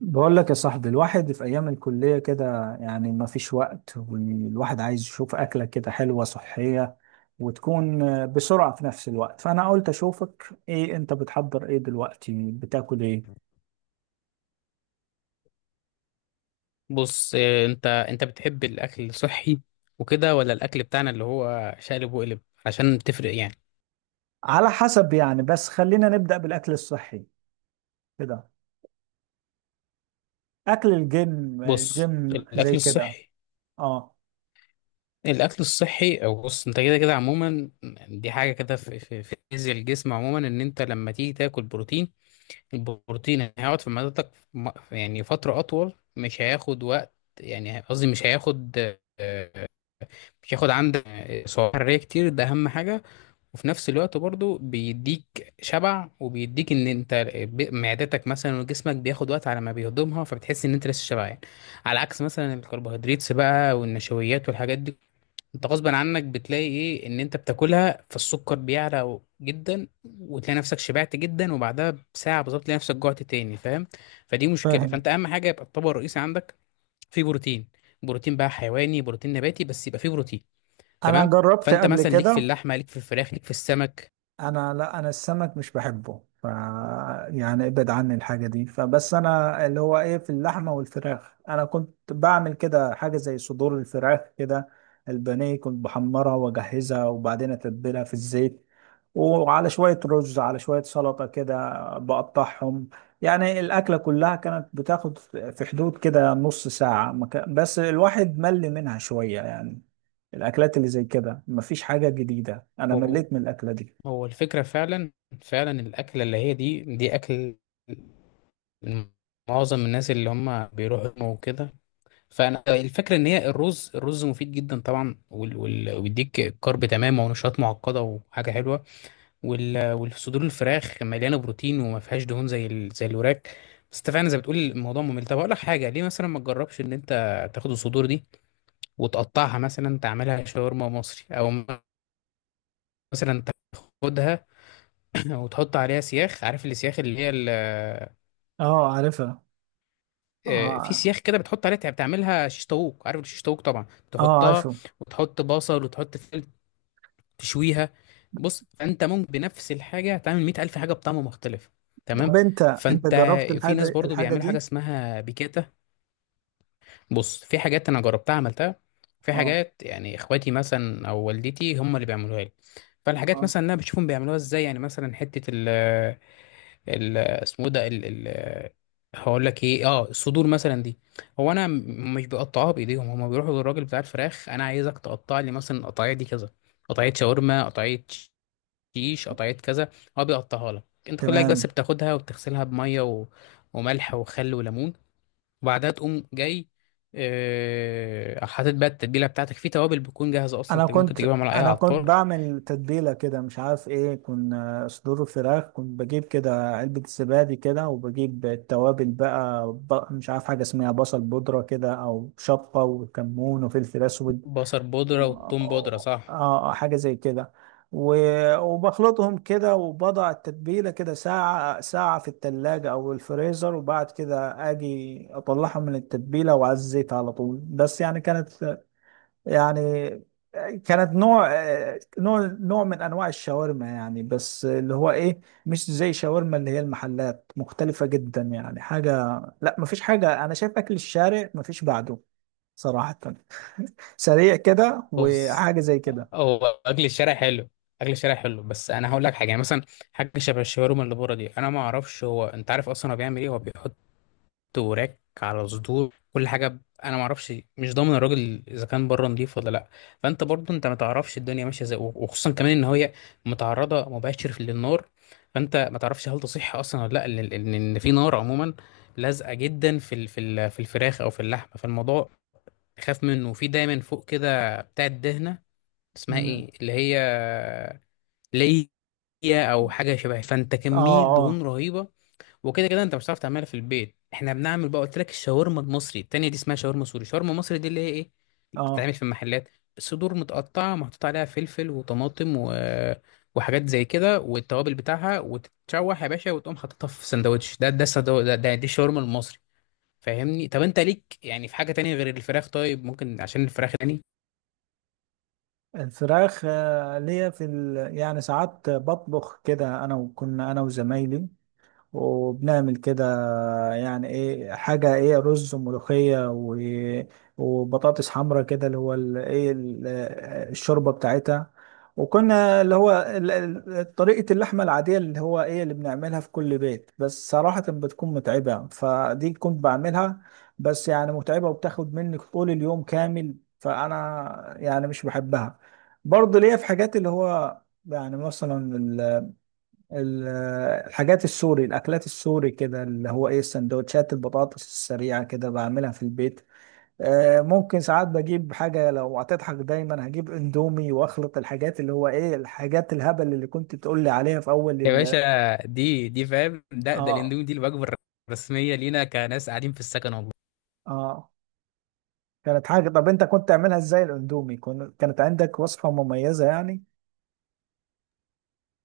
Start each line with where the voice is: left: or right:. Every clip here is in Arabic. right: بقول لك يا صاحبي، الواحد في أيام الكلية كده يعني ما فيش وقت، والواحد عايز يشوف أكلة كده حلوة صحية وتكون بسرعة في نفس الوقت. فأنا قلت أشوفك، إيه أنت بتحضر؟ إيه دلوقتي بتاكل؟ إيه
left: بص، انت بتحب الاكل الصحي وكده، ولا الاكل بتاعنا اللي هو شقلب وقلب، عشان تفرق يعني؟
right: على حسب يعني، بس خلينا نبدأ بالأكل الصحي كده، أكل الجيم
left: بص
right: الجيم زي
left: الاكل
right: كده.
left: الصحي
right: أه.
left: الاكل الصحي او بص، انت كده كده عموما. دي حاجه كده في فيزياء الجسم عموما، ان انت لما تيجي تاكل بروتين، البروتين هيقعد في معدتك يعني فتره اطول، مش هياخد وقت. يعني قصدي آه، مش هياخد عندك سعرات حراريه كتير، ده اهم حاجه. وفي نفس الوقت برضو بيديك شبع، وبيديك ان انت معدتك مثلا وجسمك بياخد وقت على ما بيهضمها، فبتحس ان انت لسه شبعان. على عكس مثلا الكربوهيدرات بقى والنشويات والحاجات دي، انت غصبا عنك بتلاقي ايه ان انت بتاكلها، فالسكر بيعلى جدا وتلاقي نفسك شبعت جدا، وبعدها بساعة بالظبط تلاقي نفسك جوعت تاني، فاهم؟ فدي مشكلة.
right: فاهم.
left: فانت اهم حاجة يبقى الطبق الرئيسي عندك فيه بروتين، بروتين بقى حيواني بروتين نباتي، بس يبقى فيه بروتين،
right: أنا
left: تمام؟
right: جربت
left: فانت
right: قبل
left: مثلا ليك في
right: كده.
left: اللحمة، ليك في الفراخ، ليك في السمك.
right: لا، انا السمك مش بحبه، يعني ابعد عني الحاجه دي، فبس انا اللي هو ايه، في اللحمه والفراخ انا كنت بعمل كده حاجه زي صدور الفراخ كده. البانيه كنت بحمرها واجهزها، وبعدين اتبلها في الزيت، وعلى شويه رز على شويه سلطه كده بقطعهم. يعني الاكله كلها كانت بتاخد في حدود كده نص ساعه، ما كان- بس الواحد مل منها شويه يعني. الاكلات اللي زي كده مفيش حاجه جديده، انا
left: هو
right: مليت من الاكله دي.
left: هو الفكرة فعلا، فعلا الأكلة اللي هي دي أكل معظم الناس اللي هم بيروحوا جيم وكده. فأنا الفكرة إن هي الرز مفيد جدا طبعا، وبيديك كارب، تمام، ونشاط معقدة وحاجة حلوة. والصدور الفراخ مليانة بروتين، وما فيهاش دهون زي الوراك. بس أنت فعلا زي بتقول، الموضوع ممل. طب أقول لك حاجة، ليه مثلا ما تجربش إن أنت تاخد الصدور دي وتقطعها، مثلا تعملها شاورما مصري، أو مثلا تاخدها وتحط عليها سياخ، عارف السياخ اللي هي ال-
right: اه، عارفها.
left: آه، في
right: اه.
left: سياخ كده بتحط عليها، بتعملها شيش طاووق، عارف الشيش طاووق طبعا.
right: اه،
left: تحطها،
right: عارفه.
left: وتحط بصل وتحط فلفل، تشويها. بص، فانت ممكن بنفس الحاجه تعمل 100000 حاجه بطعم مختلف، تمام؟
right: طب انت
left: فانت
right: جربت
left: في ناس
right: الحاجه
left: برضو
right: الحاجه
left: بيعملوا حاجه
right: دي؟
left: اسمها بيكاتا. بص في حاجات انا جربتها عملتها، في
right: اه.
left: حاجات يعني اخواتي مثلا او والدتي هم اللي بيعملوها لي. فالحاجات
right: اه.
left: مثلا انا بشوفهم بيعملوها ازاي، يعني مثلا حته ال ال اسمه إيه ده، ال هقول لك ايه، الصدور مثلا دي. هو انا مش بقطعها، بايديهم هم بيروحوا للراجل بتاع الفراخ، انا عايزك تقطع لي مثلا القطعيه دي كذا، قطعيه شاورما، قطعيه شيش، قطعيه كذا. هو بيقطعها لك انت كلك، بس
right: تمام.
left: بتاخدها وبتغسلها بميه وملح وخل وليمون، وبعدها تقوم جاي حاطط بقى التتبيله بتاعتك في توابل، بتكون جاهزه اصلا،
right: انا
left: انت ممكن
right: كنت
left: تجيبها من على اي
right: انا كنت
left: عطار.
right: بعمل تتبيله كده، مش عارف ايه، كنا صدور الفراخ كنت بجيب كده علبه زبادي كده، وبجيب التوابل بقى مش عارف حاجه اسمها بصل بودره كده، او شطه وكمون وفلفل اسود.
left: بصل بودره
right: اه،
left: وثوم بودره، صح؟
right: آه، آه، حاجة زي كده. وبخلطهم كده، وبضع التتبيلة كده ساعة ساعة في التلاجة أو الفريزر، وبعد كده أجي أطلعها من التتبيلة وعلى الزيت على طول. بس يعني كانت، يعني كانت نوع آه، نوع نوع من أنواع الشاورما يعني، بس اللي هو إيه مش زي شاورما اللي هي المحلات، مختلفة جدا يعني حاجة. لا، مفيش حاجة، أنا شايف أكل الشارع مفيش بعده صراحة، سريع كده
left: بص،
right: وحاجة زي كده.
left: هو اكل الشارع حلو. اكل الشارع حلو، بس انا هقول لك حاجه. يعني مثلا حاجه شبه الشاورما اللي بره دي، انا ما اعرفش هو انت عارف اصلا هو بيعمل ايه، هو بيحط وراك على صدور، كل حاجه انا ما اعرفش، مش ضامن الراجل اذا كان بره نضيف ولا لا. فانت برضو انت ما تعرفش الدنيا ماشيه ازاي، وخصوصا كمان ان هي متعرضه مباشر للنار، فانت ما تعرفش هل تصح اصلا ولا لا ان ان إن في نار عموما لازقه جدا في الفراخ او في اللحمه، فالموضوع خاف منه. وفي دايما فوق كده بتاع الدهنه، اسمها
right: مم.
left: ايه اللي هي ليا؟ او حاجه شبه، فانت
right: اه.
left: كميه دهون
right: اه.
left: رهيبه. وكده كده انت مش هتعرف تعملها في البيت. احنا بنعمل بقى، قلت لك الشاورما المصري. التانية دي اسمها شاورما سوري، شاورما مصري دي اللي هي ايه،
right: اه.
left: بتتعمل في المحلات. الصدور متقطعة، محطوط عليها فلفل وطماطم وحاجات زي كده، والتوابل بتاعها، وتتشوح يا باشا، وتقوم حاططها في سندوتش ده ده السندو... ده, ده دي الشاورما المصري، فاهمني؟ طب انت ليك يعني في حاجة تانية غير الفراخ؟ طيب ممكن عشان الفراخ تاني.
right: الفراخ، ليا في يعني ساعات بطبخ كده انا، وكنا انا وزمايلي وبنعمل كده، يعني ايه، حاجة ايه، رز وملوخية وبطاطس حمرا كده، اللي هو الشوربة بتاعتها. وكنا اللي هو طريقة اللحمة العادية اللي هو ايه اللي بنعملها في كل بيت، بس صراحة بتكون متعبة، فدي كنت بعملها. بس يعني متعبة وبتاخد منك طول اليوم كامل، فأنا يعني مش بحبها. برضه ليا في حاجات اللي هو يعني مثلا ال- الحاجات السوري، الاكلات السوري كده، اللي هو ايه السندوتشات، البطاطس السريعه كده بعملها في البيت. ممكن ساعات بجيب حاجه، لو هتضحك دايما هجيب اندومي واخلط الحاجات اللي هو ايه الحاجات الهبل اللي كنت تقول لي عليها في اول
left: يا باشا، دي فاهم، ده
right: اه.
left: الاندومي دي الوجبة الرسمية لينا كناس قاعدين في السكن، والله.
right: اه. كانت حاجه. طب انت كنت تعملها ازاي الاندومي؟ كانت عندك وصفه مميزه يعني؟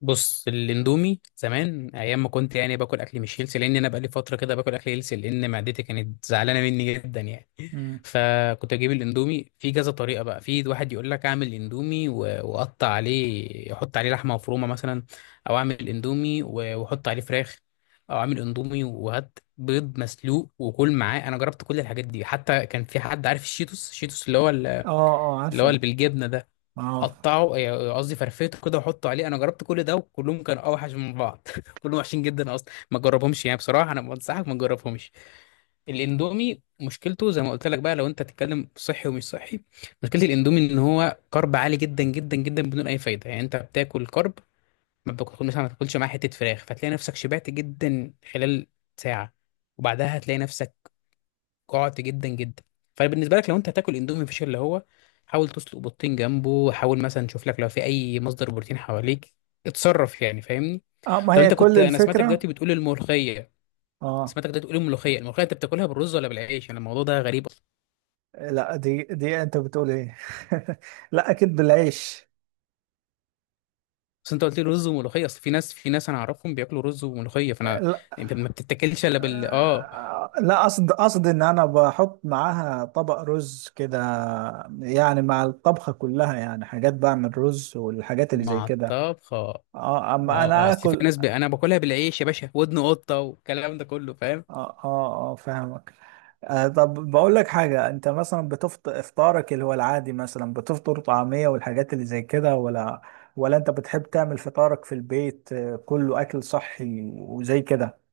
left: بص الاندومي زمان، ايام ما كنت يعني باكل اكل مش هيلسي، لان انا بقالي فتره كده باكل اكل هيلسي، لان معدتي كانت زعلانه مني جدا يعني.
right: امم.
left: فكنت اجيب الاندومي في كذا طريقه بقى، في واحد يقول لك اعمل اندومي واقطع عليه احط عليه لحمه مفرومه مثلا، او اعمل اندومي واحط عليه فراخ، او اعمل اندومي وهات بيض مسلوق وكل معاه. انا جربت كل الحاجات دي، حتى كان في حد عارف الشيتوس
right: اه. اه،
left: اللي هو
right: عارفه.
left: اللي بالجبنه ده،
right: اه.
left: قطعه، يعني قصدي فرفيته كده وحطه عليه. انا جربت كل ده، وكلهم كانوا اوحش من بعض كلهم وحشين جدا، اصلا ما تجربهمش يعني بصراحه، انا بنصحك ما تجربهمش. الاندومي مشكلته زي ما قلت لك بقى، لو انت تتكلم صحي ومش صحي، مشكله الاندومي ان هو كارب عالي جدا جدا جدا بدون اي فايده، يعني انت بتاكل كارب، ما بتاكل مثلا، ما تاكلش معاه حته فراخ، فتلاقي نفسك شبعت جدا خلال ساعه، وبعدها هتلاقي نفسك قعدت جدا جدا. فبالنسبه لك، لو انت هتاكل اندومي فيش اللي هو، حاول تسلق بيضتين جنبه، حاول مثلا تشوف لك لو في اي مصدر بروتين حواليك، اتصرف يعني، فاهمني؟
right: اه، ما
left: طب
right: هي
left: انت
right: كل
left: كنت انا سمعتك
right: الفكره.
left: دلوقتي بتقول الملوخيه
right: اه.
left: سمعتك دلوقتي بتقول الملوخيه الملوخيه انت بتاكلها بالرز ولا بالعيش؟ انا الموضوع ده غريب اصلا.
right: لا، دي انت بتقول ايه؟ لا، اكيد بالعيش.
left: بس انت قلت لي رز وملوخيه، اصل في ناس انا اعرفهم بياكلوا رز وملوخيه،
right: لا،
left: انت ما بتتاكلش الا بال
right: لا، قصد ان انا بحط معاها طبق رز كده. يعني مع الطبخة كلها، يعني حاجات بعمل رز والحاجات اللي زي
left: مع
right: كده.
left: الطبخه، اه،
right: اه. اما
left: اه،
right: انا
left: اصل في
right: اكل.
left: ناس انا باكلها بالعيش يا باشا، ودن قطه والكلام ده كله، فاهم؟
right: اه. اه. اه، فاهمك. طب بقول لك حاجة، انت مثلا بتفطر افطارك اللي هو العادي، مثلا بتفطر طعمية والحاجات اللي زي كده، ولا انت بتحب تعمل فطارك في البيت كله اكل صحي وزي كده؟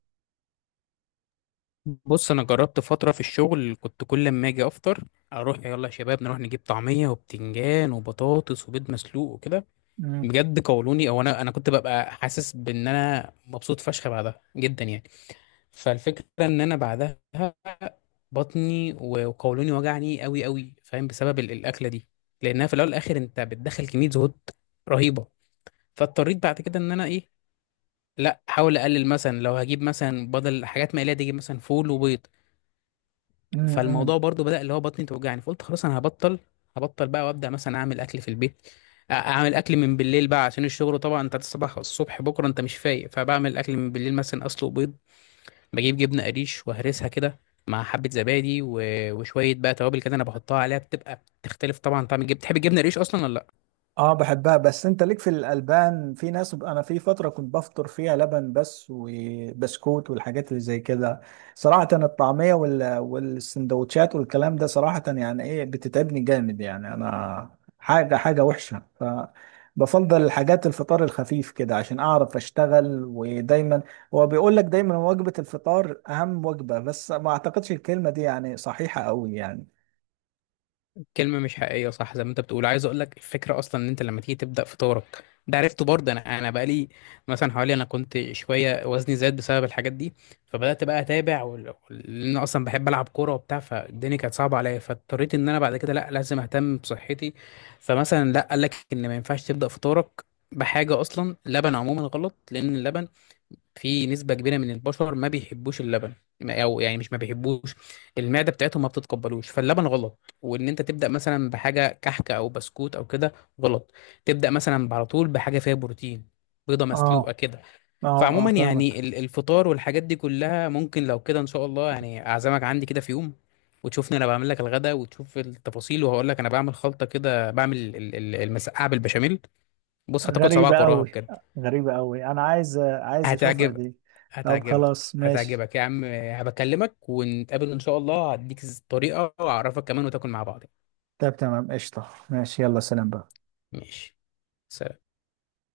left: بص انا جربت فتره في الشغل، كنت كل ما اجي افطر، اروح يلا يا شباب نروح نجيب طعميه وبتنجان وبطاطس وبيض مسلوق وكده.
right: مم.
left: بجد قولوني، او انا كنت ببقى حاسس بان انا مبسوط فشخ بعدها جدا يعني. فالفكره ان انا بعدها بطني وقولوني وجعني قوي قوي، فاهم؟ بسبب الاكله دي، لانها في الاول والاخر انت بتدخل كميه زهود رهيبه. فاضطريت بعد كده ان انا ايه، لا احاول اقلل، مثلا لو هجيب مثلا بدل حاجات مقليه دي اجيب مثلا فول وبيض.
right: مم. مم.
left: فالموضوع برضو بدأ اللي هو بطني توجعني، فقلت خلاص انا هبطل بقى، وابدأ مثلا اعمل اكل في البيت، اعمل اكل من بالليل بقى عشان الشغل، طبعا انت الصبح، الصبح بكره انت مش فايق، فبعمل اكل من بالليل، مثلا اسلق بيض، بجيب جبنه قريش وهرسها كده مع حبه زبادي وشويه بقى توابل كده انا بحطها عليها، بتبقى تختلف طبعا طعم الجبنه. بتحب الجبنه قريش اصلا ولا لا؟
right: اه، بحبها. بس انت ليك في الالبان، في ناس، انا في فتره كنت بفطر فيها لبن بس وبسكوت والحاجات اللي زي كده. صراحه الطعميه والسندوتشات والكلام ده، صراحه يعني ايه بتتعبني جامد يعني، انا حاجه حاجه وحشه. فبفضل الحاجات الفطار الخفيف كده عشان اعرف اشتغل. ودايما هو بيقول لك دايما وجبه الفطار اهم وجبه، بس ما اعتقدش الكلمه دي يعني صحيحه قوي يعني.
left: كلمة مش حقيقية، صح؟ زي ما انت بتقول، عايز اقول لك الفكرة اصلا ان انت لما تيجي تبدأ فطارك ده، عرفته برضه انا بقالي مثلا حوالي، انا كنت شوية وزني زاد بسبب الحاجات دي، فبدأت بقى اتابع، لان انا اصلا بحب العب كورة وبتاع، فالدنيا كانت صعبة عليا، فاضطريت ان انا بعد كده، لا لازم اهتم بصحتي. فمثلا لا، قال لك ان ما ينفعش تبدأ فطارك بحاجة اصلا لبن، عموما غلط، لان اللبن في نسبة كبيرة من البشر ما بيحبوش اللبن، أو يعني مش ما بيحبوش، المعدة بتاعتهم ما بتتقبلوش، فاللبن غلط، وإن أنت تبدأ مثلا بحاجة كحكة أو بسكوت أو كده غلط، تبدأ مثلا على طول بحاجة فيها بروتين، بيضة
right: اه.
left: مسلوقة كده.
right: اه. اه،
left: فعموما يعني
right: فاهمك.
left: الفطار والحاجات دي كلها ممكن لو كده إن شاء الله، يعني أعزمك عندي كده في يوم وتشوفني أنا بعمل لك الغدا، وتشوف التفاصيل. وهقول لك أنا بعمل خلطة كده، بعمل المسقعة بالبشاميل، بص هتاكل
right: غريبة
left: صباعك وراها
right: أوي.
left: بجد.
right: غريبة أوي، أنا عايز عايز أشوفها
left: هتعجبك،
right: دي. طب
left: هتعجبك،
right: خلاص ماشي.
left: هتعجبك يا عم، هبكلمك ونتقابل إن شاء الله، هديك الطريقة وأعرفك كمان، وتاكل مع بعض،
right: طب تمام قشطة، ماشي، يلا سلام بقى.
left: ماشي، سلام.